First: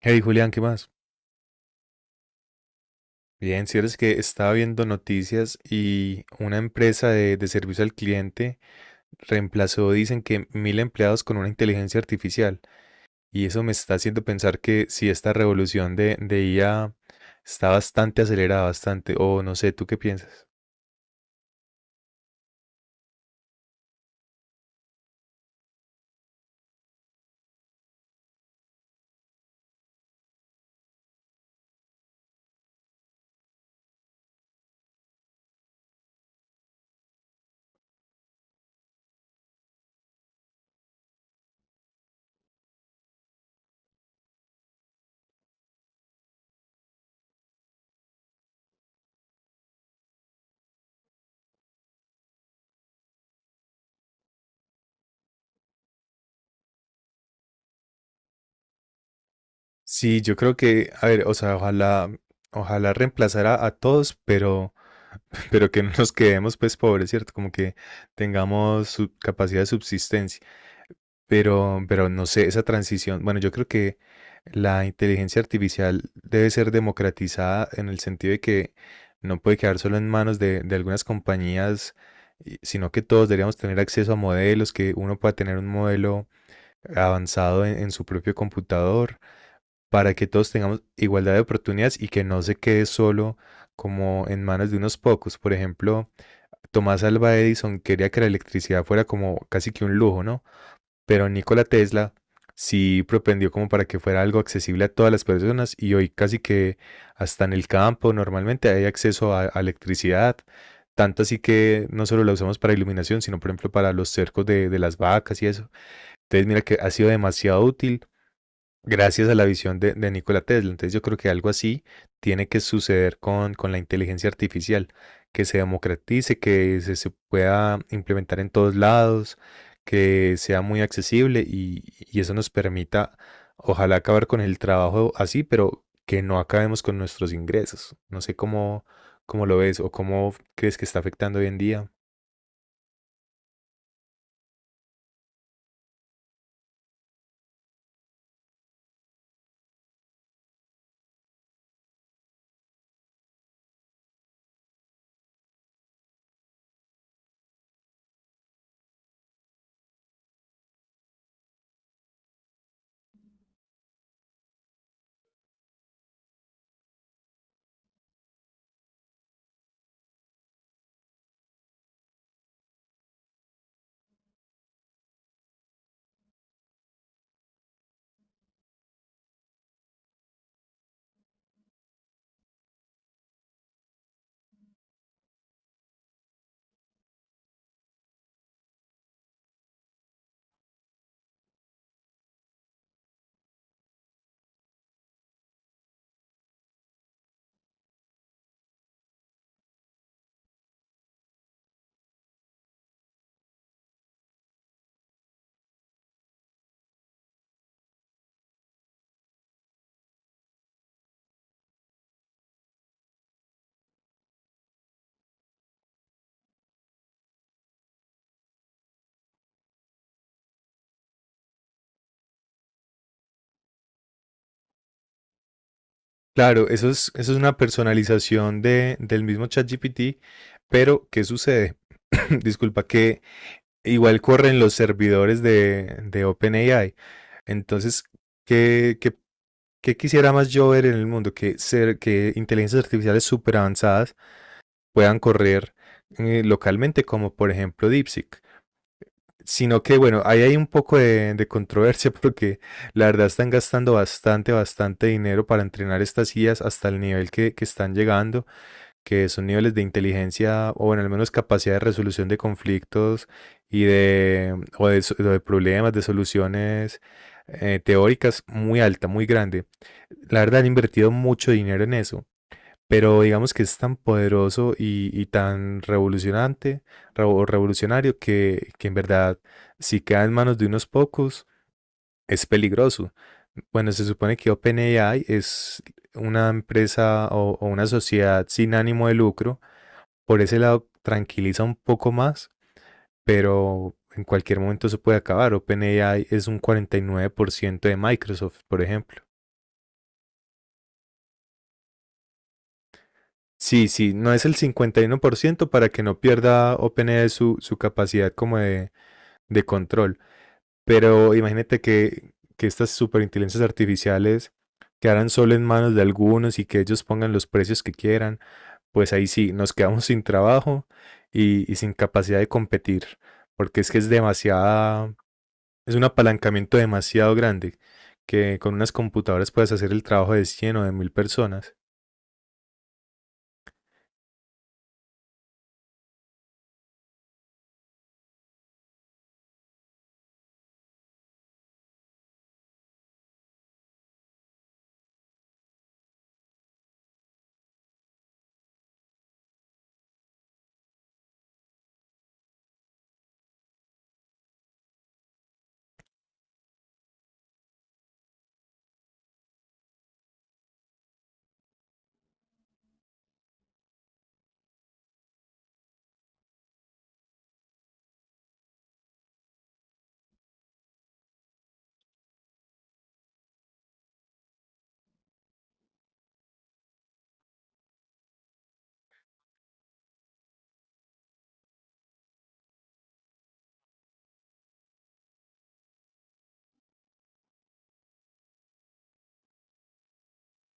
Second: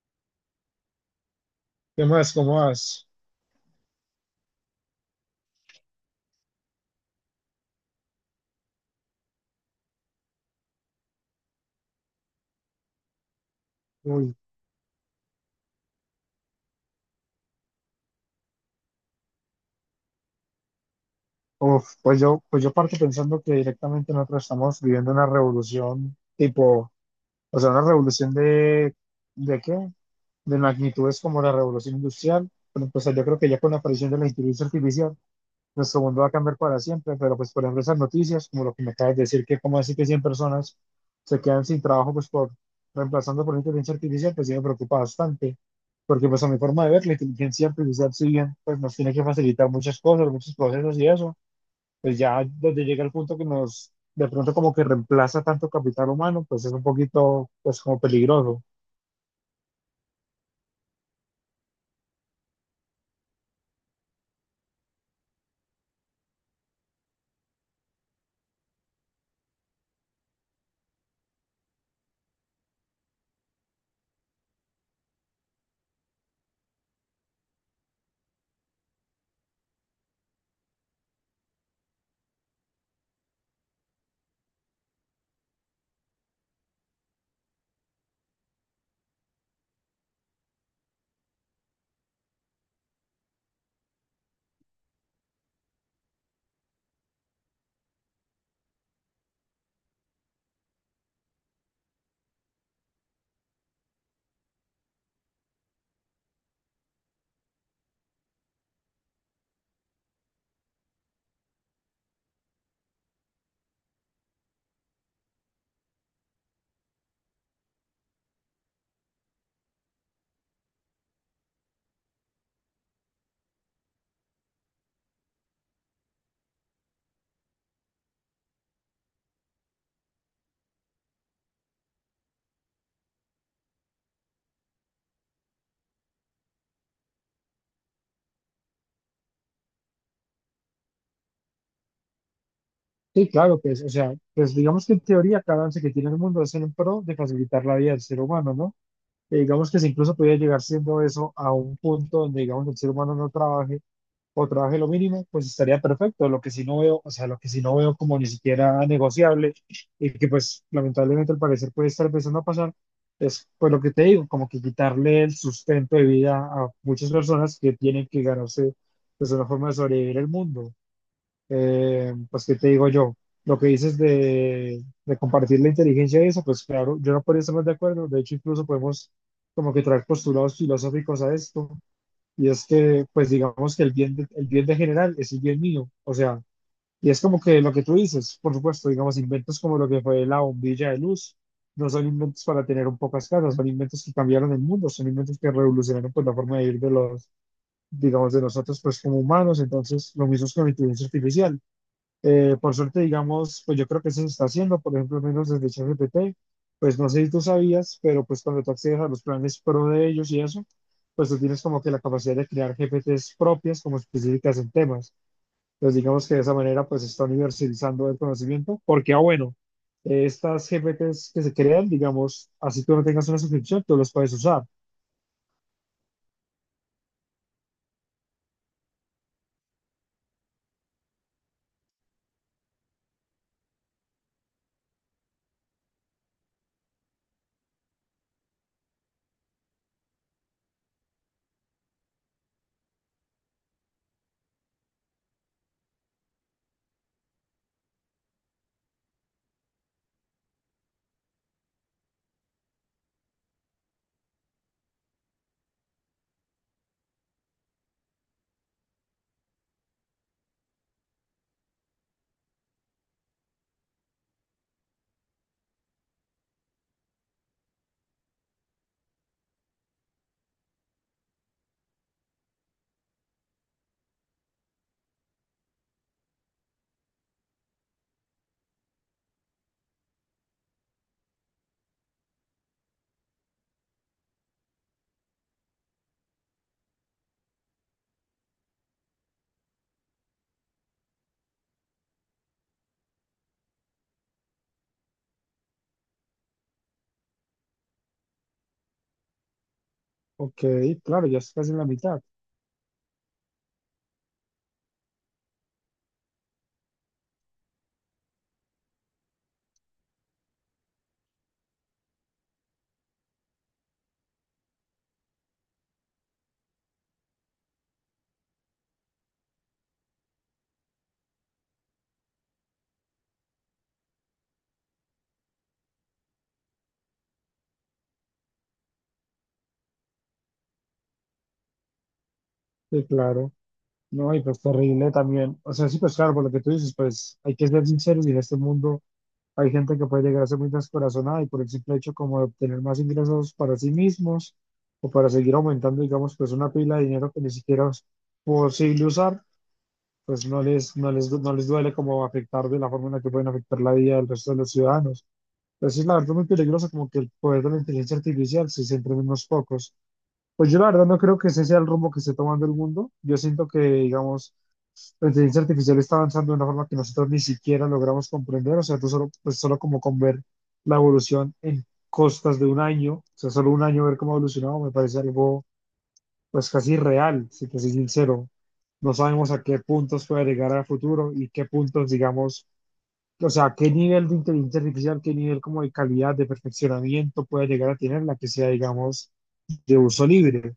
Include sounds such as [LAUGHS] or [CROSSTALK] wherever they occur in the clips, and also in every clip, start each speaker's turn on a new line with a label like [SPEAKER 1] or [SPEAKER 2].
[SPEAKER 1] Hey Julián, ¿qué más?
[SPEAKER 2] ¿Qué más? ¿Cómo vas?
[SPEAKER 1] Bien, si eres que estaba viendo noticias y una empresa de servicio al cliente reemplazó, dicen que mil empleados con una inteligencia artificial. Y eso me está haciendo
[SPEAKER 2] Uy,
[SPEAKER 1] pensar que si esta revolución de IA está bastante acelerada, bastante, o no sé, ¿tú qué piensas?
[SPEAKER 2] uf, pues yo parto pensando que directamente nosotros estamos viviendo una revolución tipo, o sea, una revolución ¿de qué? De magnitudes como la revolución industrial, pero pues yo creo que ya con la aparición de la inteligencia artificial nuestro mundo va a cambiar para siempre, pero pues por ejemplo esas noticias, como lo que me acabas de decir, que como así que 100 personas se quedan sin trabajo pues por reemplazando por inteligencia artificial, pues sí me preocupa bastante, porque pues a mi forma de ver, la inteligencia artificial si bien pues nos tiene que facilitar muchas cosas, muchos procesos y eso, pues ya donde llega el punto que nos de pronto como que reemplaza tanto capital humano, pues es un poquito pues como peligroso.
[SPEAKER 1] Sí, yo creo que, a ver, o sea, ojalá reemplazara a todos, pero, [LAUGHS] pero que no nos quedemos pues pobres, ¿cierto? Como que tengamos su capacidad de subsistencia. Pero no sé, esa transición, bueno, yo creo que la inteligencia artificial debe ser democratizada en el sentido de que no puede quedar solo en manos de algunas compañías, sino que todos deberíamos tener acceso a modelos, que uno pueda tener un modelo avanzado en su propio computador, para que todos tengamos igualdad de oportunidades y que no se quede solo como en manos de unos pocos. Por ejemplo, Tomás Alva Edison quería que la electricidad fuera como casi que un lujo, ¿no? Pero Nikola Tesla sí propendió como para que fuera algo accesible a todas las personas y hoy casi que hasta en el campo normalmente hay acceso a electricidad. Tanto así que no solo la usamos para iluminación, sino por ejemplo para los cercos de las vacas y eso. Entonces mira que ha sido demasiado útil gracias a la visión de Nikola Tesla. Entonces yo creo que algo así tiene que suceder con la inteligencia artificial, que se democratice, que se pueda implementar en todos lados, que sea muy accesible y eso nos permita, ojalá acabar con el trabajo así, pero que no acabemos con nuestros ingresos. No sé cómo, cómo lo ves o cómo crees que está afectando hoy en día.
[SPEAKER 2] Sí, claro, pues, o sea, pues digamos que en teoría cada avance que tiene el mundo es en pro de facilitar la vida del ser humano, ¿no? Que digamos que si incluso pudiera llegar siendo eso a un punto donde digamos el ser humano no trabaje o trabaje lo mínimo, pues estaría perfecto. Lo que sí no veo, o sea, lo que sí no veo como ni siquiera negociable y que pues lamentablemente al parecer puede estar empezando a pasar, es pues lo que te digo, como que quitarle el sustento de vida a muchas personas que tienen que ganarse pues una forma de sobrevivir el mundo. Pues, ¿qué te digo yo? Lo que dices de compartir la inteligencia y eso, pues claro, yo no podría estar más de acuerdo. De hecho, incluso podemos como que traer postulados filosóficos a esto. Y es que, pues digamos que el bien de general es el bien mío. O sea, y es como que lo que tú dices, por supuesto, digamos, inventos como lo que fue la bombilla de luz, no son inventos para tener un pocas casas, son inventos que cambiaron el mundo, son inventos que revolucionaron pues la forma de vivir de los, digamos, de nosotros pues como humanos. Entonces, lo mismo es con la inteligencia artificial por suerte, digamos, pues yo creo que eso se está haciendo, por ejemplo, al menos desde ChatGPT, pues no sé si tú sabías, pero pues cuando tú accedes a los planes pro de ellos y eso, pues tú tienes como que la capacidad de crear GPTs propias como específicas en temas. Entonces, digamos que de esa manera pues se está universalizando el conocimiento, porque, ah, bueno, estas GPTs que se crean, digamos, así tú no tengas una suscripción, tú los puedes usar.
[SPEAKER 1] Claro, eso es una personalización de, del mismo ChatGPT, pero ¿qué sucede? [CLEARS THROAT] Disculpa, que igual corren los servidores de OpenAI. Entonces, ¿qué, qué, qué quisiera más yo ver en el mundo? Que inteligencias artificiales súper avanzadas puedan correr localmente, como por ejemplo DeepSeek. Sino que bueno, ahí hay un poco de controversia [LAUGHS] porque la verdad están gastando bastante, bastante dinero para entrenar estas guías hasta el nivel que están llegando, que son niveles de inteligencia o bueno, al menos capacidad de resolución de conflictos de problemas, de soluciones teóricas muy alta, muy grande. La verdad han invertido mucho dinero en eso pero digamos que es tan poderoso y tan revolucionante, revo- o revolucionario, que en verdad, si queda en manos de unos pocos, es peligroso. Bueno, se supone que OpenAI es una empresa o una sociedad sin ánimo de lucro. Por ese lado, tranquiliza un poco más, pero en cualquier momento se puede acabar. OpenAI es un 49% de Microsoft, por ejemplo.
[SPEAKER 2] Ok, claro, ya estás casi en la mitad.
[SPEAKER 1] Sí, sí, no es el 51% para que no pierda OpenAI su capacidad como de control. Pero imagínate que estas superinteligencias artificiales quedaran solo en manos de algunos y que ellos pongan los precios que quieran, pues ahí sí, nos quedamos [LAUGHS] sin trabajo y sin capacidad de competir, porque es que es demasiada, es un apalancamiento demasiado grande, que con unas computadoras puedes hacer el trabajo de 100 o de 1000 personas.
[SPEAKER 2] Sí, claro. No, y pues terrible también. O sea, sí, pues claro, por lo que tú dices, pues hay que ser sinceros y en este mundo hay gente que puede llegar a ser muy descorazonada y por el simple hecho como de obtener más ingresos para sí mismos o para seguir aumentando, digamos, pues una pila de dinero que ni siquiera es posible usar, pues no les duele como afectar de la forma en la que pueden afectar la vida del resto de los ciudadanos. Pero sí, la verdad, muy peligroso como que el poder de la inteligencia artificial se centra en unos pocos. Pues yo la verdad no creo que ese sea el rumbo que esté tomando el mundo. Yo siento que, digamos, la inteligencia artificial está avanzando de una forma que nosotros ni siquiera logramos comprender, o sea, tú solo, pues solo como con ver la evolución en costas de un año, o sea, solo un año ver cómo ha evolucionado me parece algo pues casi real, si te soy sincero. No sabemos a qué puntos puede llegar a futuro y qué puntos, digamos, o sea, qué nivel de inteligencia artificial, qué nivel como de calidad, de perfeccionamiento puede llegar a tener la que sea, digamos, de uso libre.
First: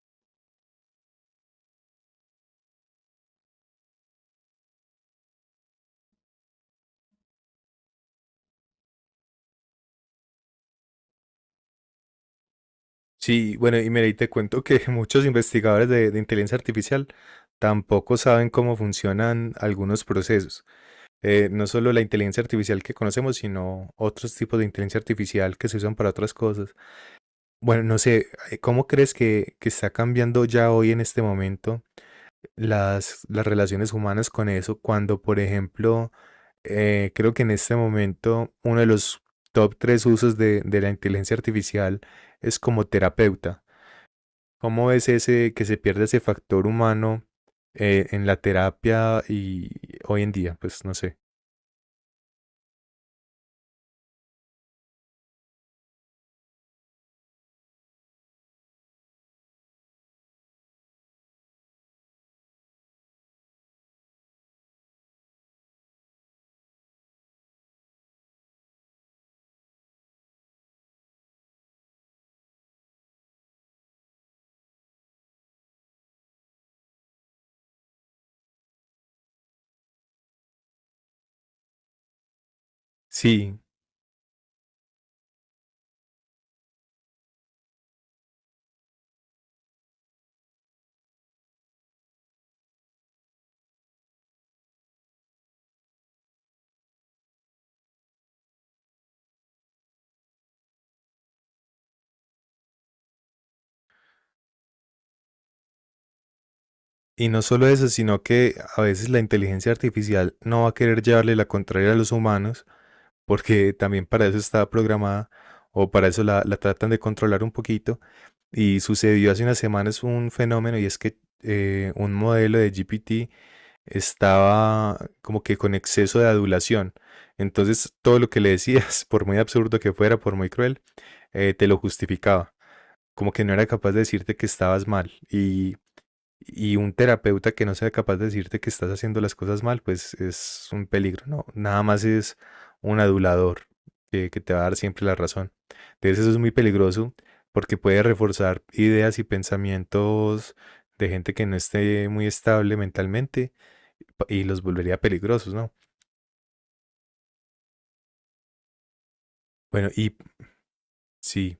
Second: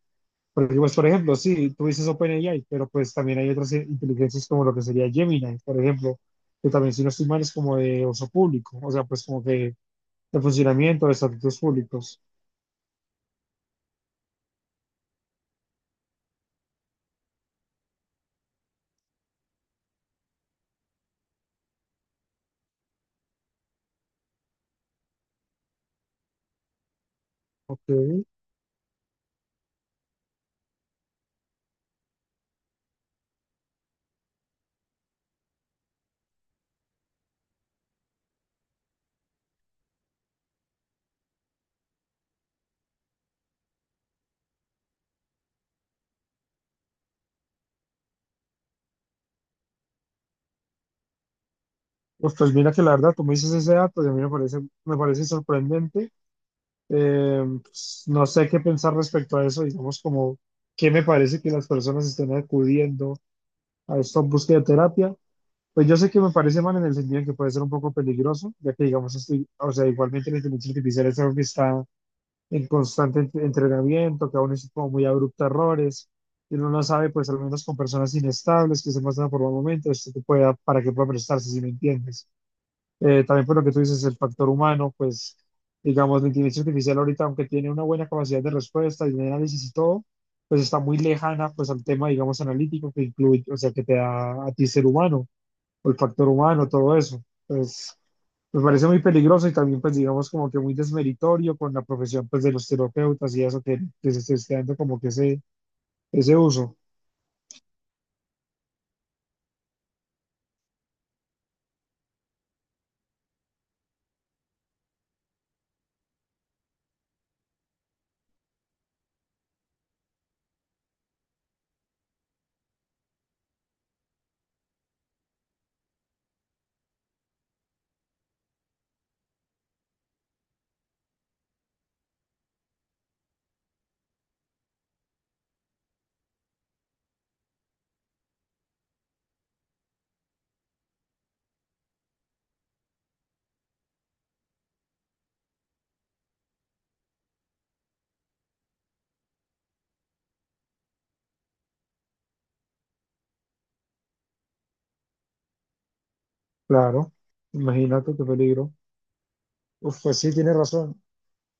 [SPEAKER 2] Porque, pues, por ejemplo, sí, tú dices OpenAI, pero pues también hay otras inteligencias como lo que sería Gemini, por ejemplo, que también, si no estoy mal, es como de uso público, o sea, pues como que de funcionamiento de estatutos públicos.
[SPEAKER 1] Sí, bueno, y mira, y te cuento que [LAUGHS] muchos investigadores de inteligencia artificial tampoco saben cómo funcionan algunos procesos. No solo la inteligencia artificial que conocemos, sino otros tipos de inteligencia artificial que se usan para otras cosas. Bueno,
[SPEAKER 2] Ok,
[SPEAKER 1] no sé, ¿cómo crees que está cambiando ya hoy en este momento las relaciones humanas con eso? Cuando, por ejemplo, creo que en este momento uno de los top tres usos de la inteligencia artificial es como terapeuta. ¿Cómo es ese que se pierde ese factor humano en la terapia y hoy en día? Pues no sé.
[SPEAKER 2] pues, pues mira que la verdad, tú me dices ese dato y a mí me parece sorprendente. Pues, no sé qué pensar respecto a eso, digamos, como qué me parece que las personas estén acudiendo a esta búsqueda de terapia. Pues yo sé que me parece mal en el sentido en que puede ser un poco peligroso, ya que digamos, estoy, o sea, igualmente la inteligencia artificial es algo que está en constante entrenamiento, que aún es como muy abrupto a errores, y uno no sabe, pues al menos con personas inestables que se muestran por un momento, esto que pueda, para que pueda prestarse, si me entiendes. También por
[SPEAKER 1] Sí,
[SPEAKER 2] lo que tú dices, el factor humano, pues digamos, la inteligencia artificial ahorita, aunque tiene una buena capacidad de respuesta y de análisis y todo, pues está muy lejana, pues al tema, digamos, analítico que incluye, o sea, que te da a ti ser humano o el factor humano, todo eso. Pues me parece muy peligroso y también pues digamos como que muy desmeritorio con la profesión pues de los terapeutas y eso que se esté dando como que ese uso.
[SPEAKER 1] y no solo eso, sino que a veces la inteligencia artificial no va a querer llevarle la contraria a los humanos, porque también para eso está programada o para eso la tratan de controlar un poquito. Y sucedió hace unas semanas un fenómeno y es que un modelo de GPT estaba como que con exceso de adulación. Entonces, todo lo que le decías, [LAUGHS] por muy absurdo que fuera, por muy cruel, te lo justificaba. Como que no era capaz de decirte que estabas mal. Y un terapeuta que no sea capaz de decirte que estás haciendo las cosas mal, pues es un peligro, ¿no? Nada más es un adulador que te va a dar siempre la razón. Entonces, eso es muy peligroso porque puede reforzar ideas y pensamientos de gente que no esté muy estable mentalmente y los volvería peligrosos, ¿no?
[SPEAKER 2] Claro, imagínate qué peligro.
[SPEAKER 1] Bueno,
[SPEAKER 2] Uf,
[SPEAKER 1] y
[SPEAKER 2] pues sí, tienes razón.
[SPEAKER 1] sí,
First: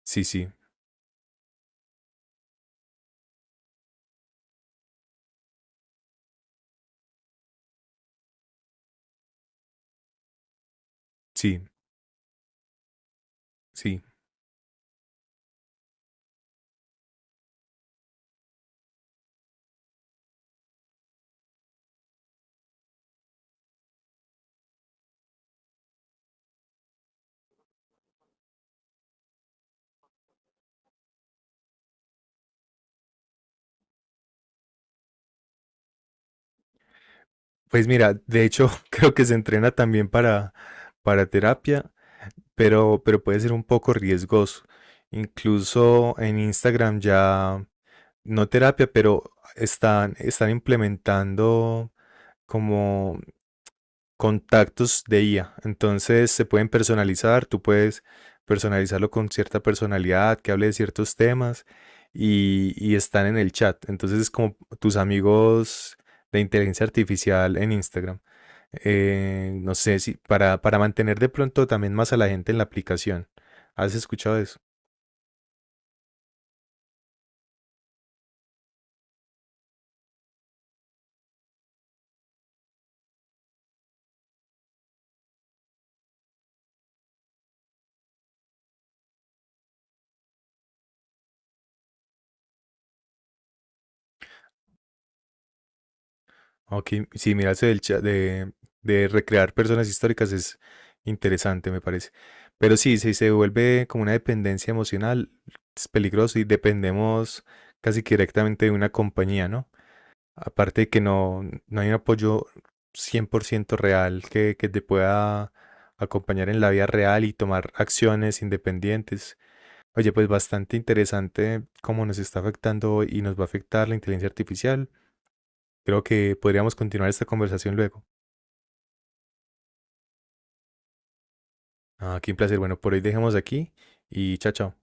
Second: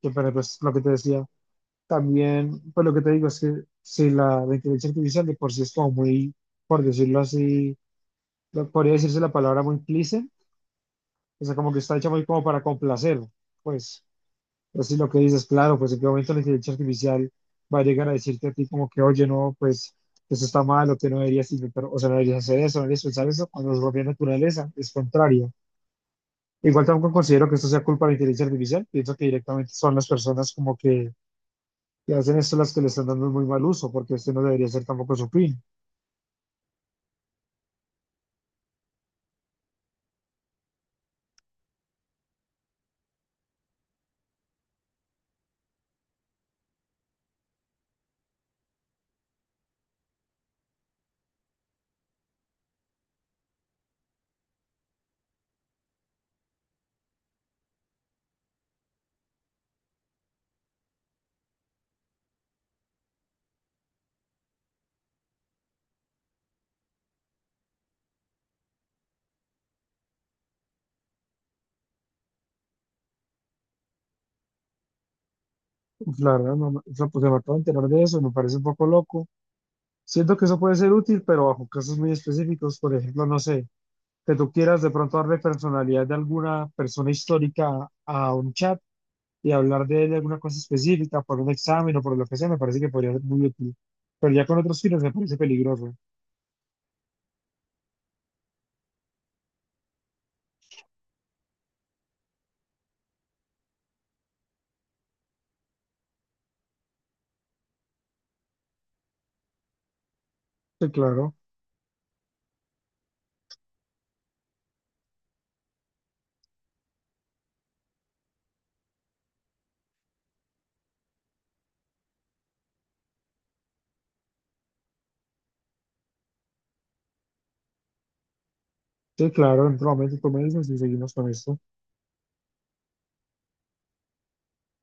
[SPEAKER 1] sí,
[SPEAKER 2] Pero
[SPEAKER 1] sí,
[SPEAKER 2] pues lo que te decía, también pues lo que te digo es que si la inteligencia artificial de por sí es como muy, por decirlo así, podría decirse la palabra muy cliché, o sea
[SPEAKER 1] sí,
[SPEAKER 2] como que está hecha muy como para complacer,
[SPEAKER 1] sí.
[SPEAKER 2] pues. Pues sí, lo que dices, claro, pues en qué momento la inteligencia artificial va a llegar a decirte a ti como que, oye, no, pues eso está mal o que no deberías intentar, o sea, no deberías hacer eso, no deberías pensar eso, cuando es propia naturaleza, es contrario. Igual tampoco considero que esto sea culpa de la inteligencia artificial, pienso que directamente son las personas como que hacen esto las que le están dando muy mal uso, porque este no debería ser tampoco su fin.
[SPEAKER 1] Pues mira, de hecho [LAUGHS] creo que se entrena también para terapia, pero puede ser un poco riesgoso. Incluso en Instagram ya, no terapia, pero están implementando como contactos de IA. Entonces se pueden personalizar, tú puedes personalizarlo con cierta personalidad, que hable de ciertos temas y están en el chat. Entonces es como tus amigos de inteligencia artificial en Instagram. No sé si para mantener de pronto también más a la gente en la aplicación. ¿Has escuchado eso?
[SPEAKER 2] Uf, la verdad, no, no, pues me acabo de enterar de eso, me parece un poco loco. Siento que eso puede ser útil, pero bajo casos muy específicos, por ejemplo, no sé, que tú quieras de pronto darle personalidad de alguna persona histórica a un chat y hablar de él de alguna cosa específica, por un examen o por lo que sea, me parece que podría ser muy útil. Pero ya con otros fines me parece peligroso.
[SPEAKER 1] Ok, sí, mira, ese del chat de recrear personas históricas es interesante, me parece. Pero sí, si se vuelve como una dependencia emocional, es peligroso y dependemos casi que directamente de una compañía, ¿no? Aparte de
[SPEAKER 2] Sí,
[SPEAKER 1] que
[SPEAKER 2] claro,
[SPEAKER 1] no, no hay un apoyo 100% real que te pueda acompañar en la vida real y tomar acciones independientes. Oye, pues bastante interesante cómo nos está afectando y nos va a afectar la inteligencia artificial. Creo que podríamos continuar esta conversación luego.
[SPEAKER 2] sí, claro, en otro momento tú me dices y seguimos con esto.
[SPEAKER 1] Ah, qué un placer. Bueno, por hoy dejemos aquí y chao, chao.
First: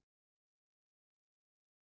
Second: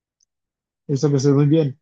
[SPEAKER 2] Esto que estés muy bien.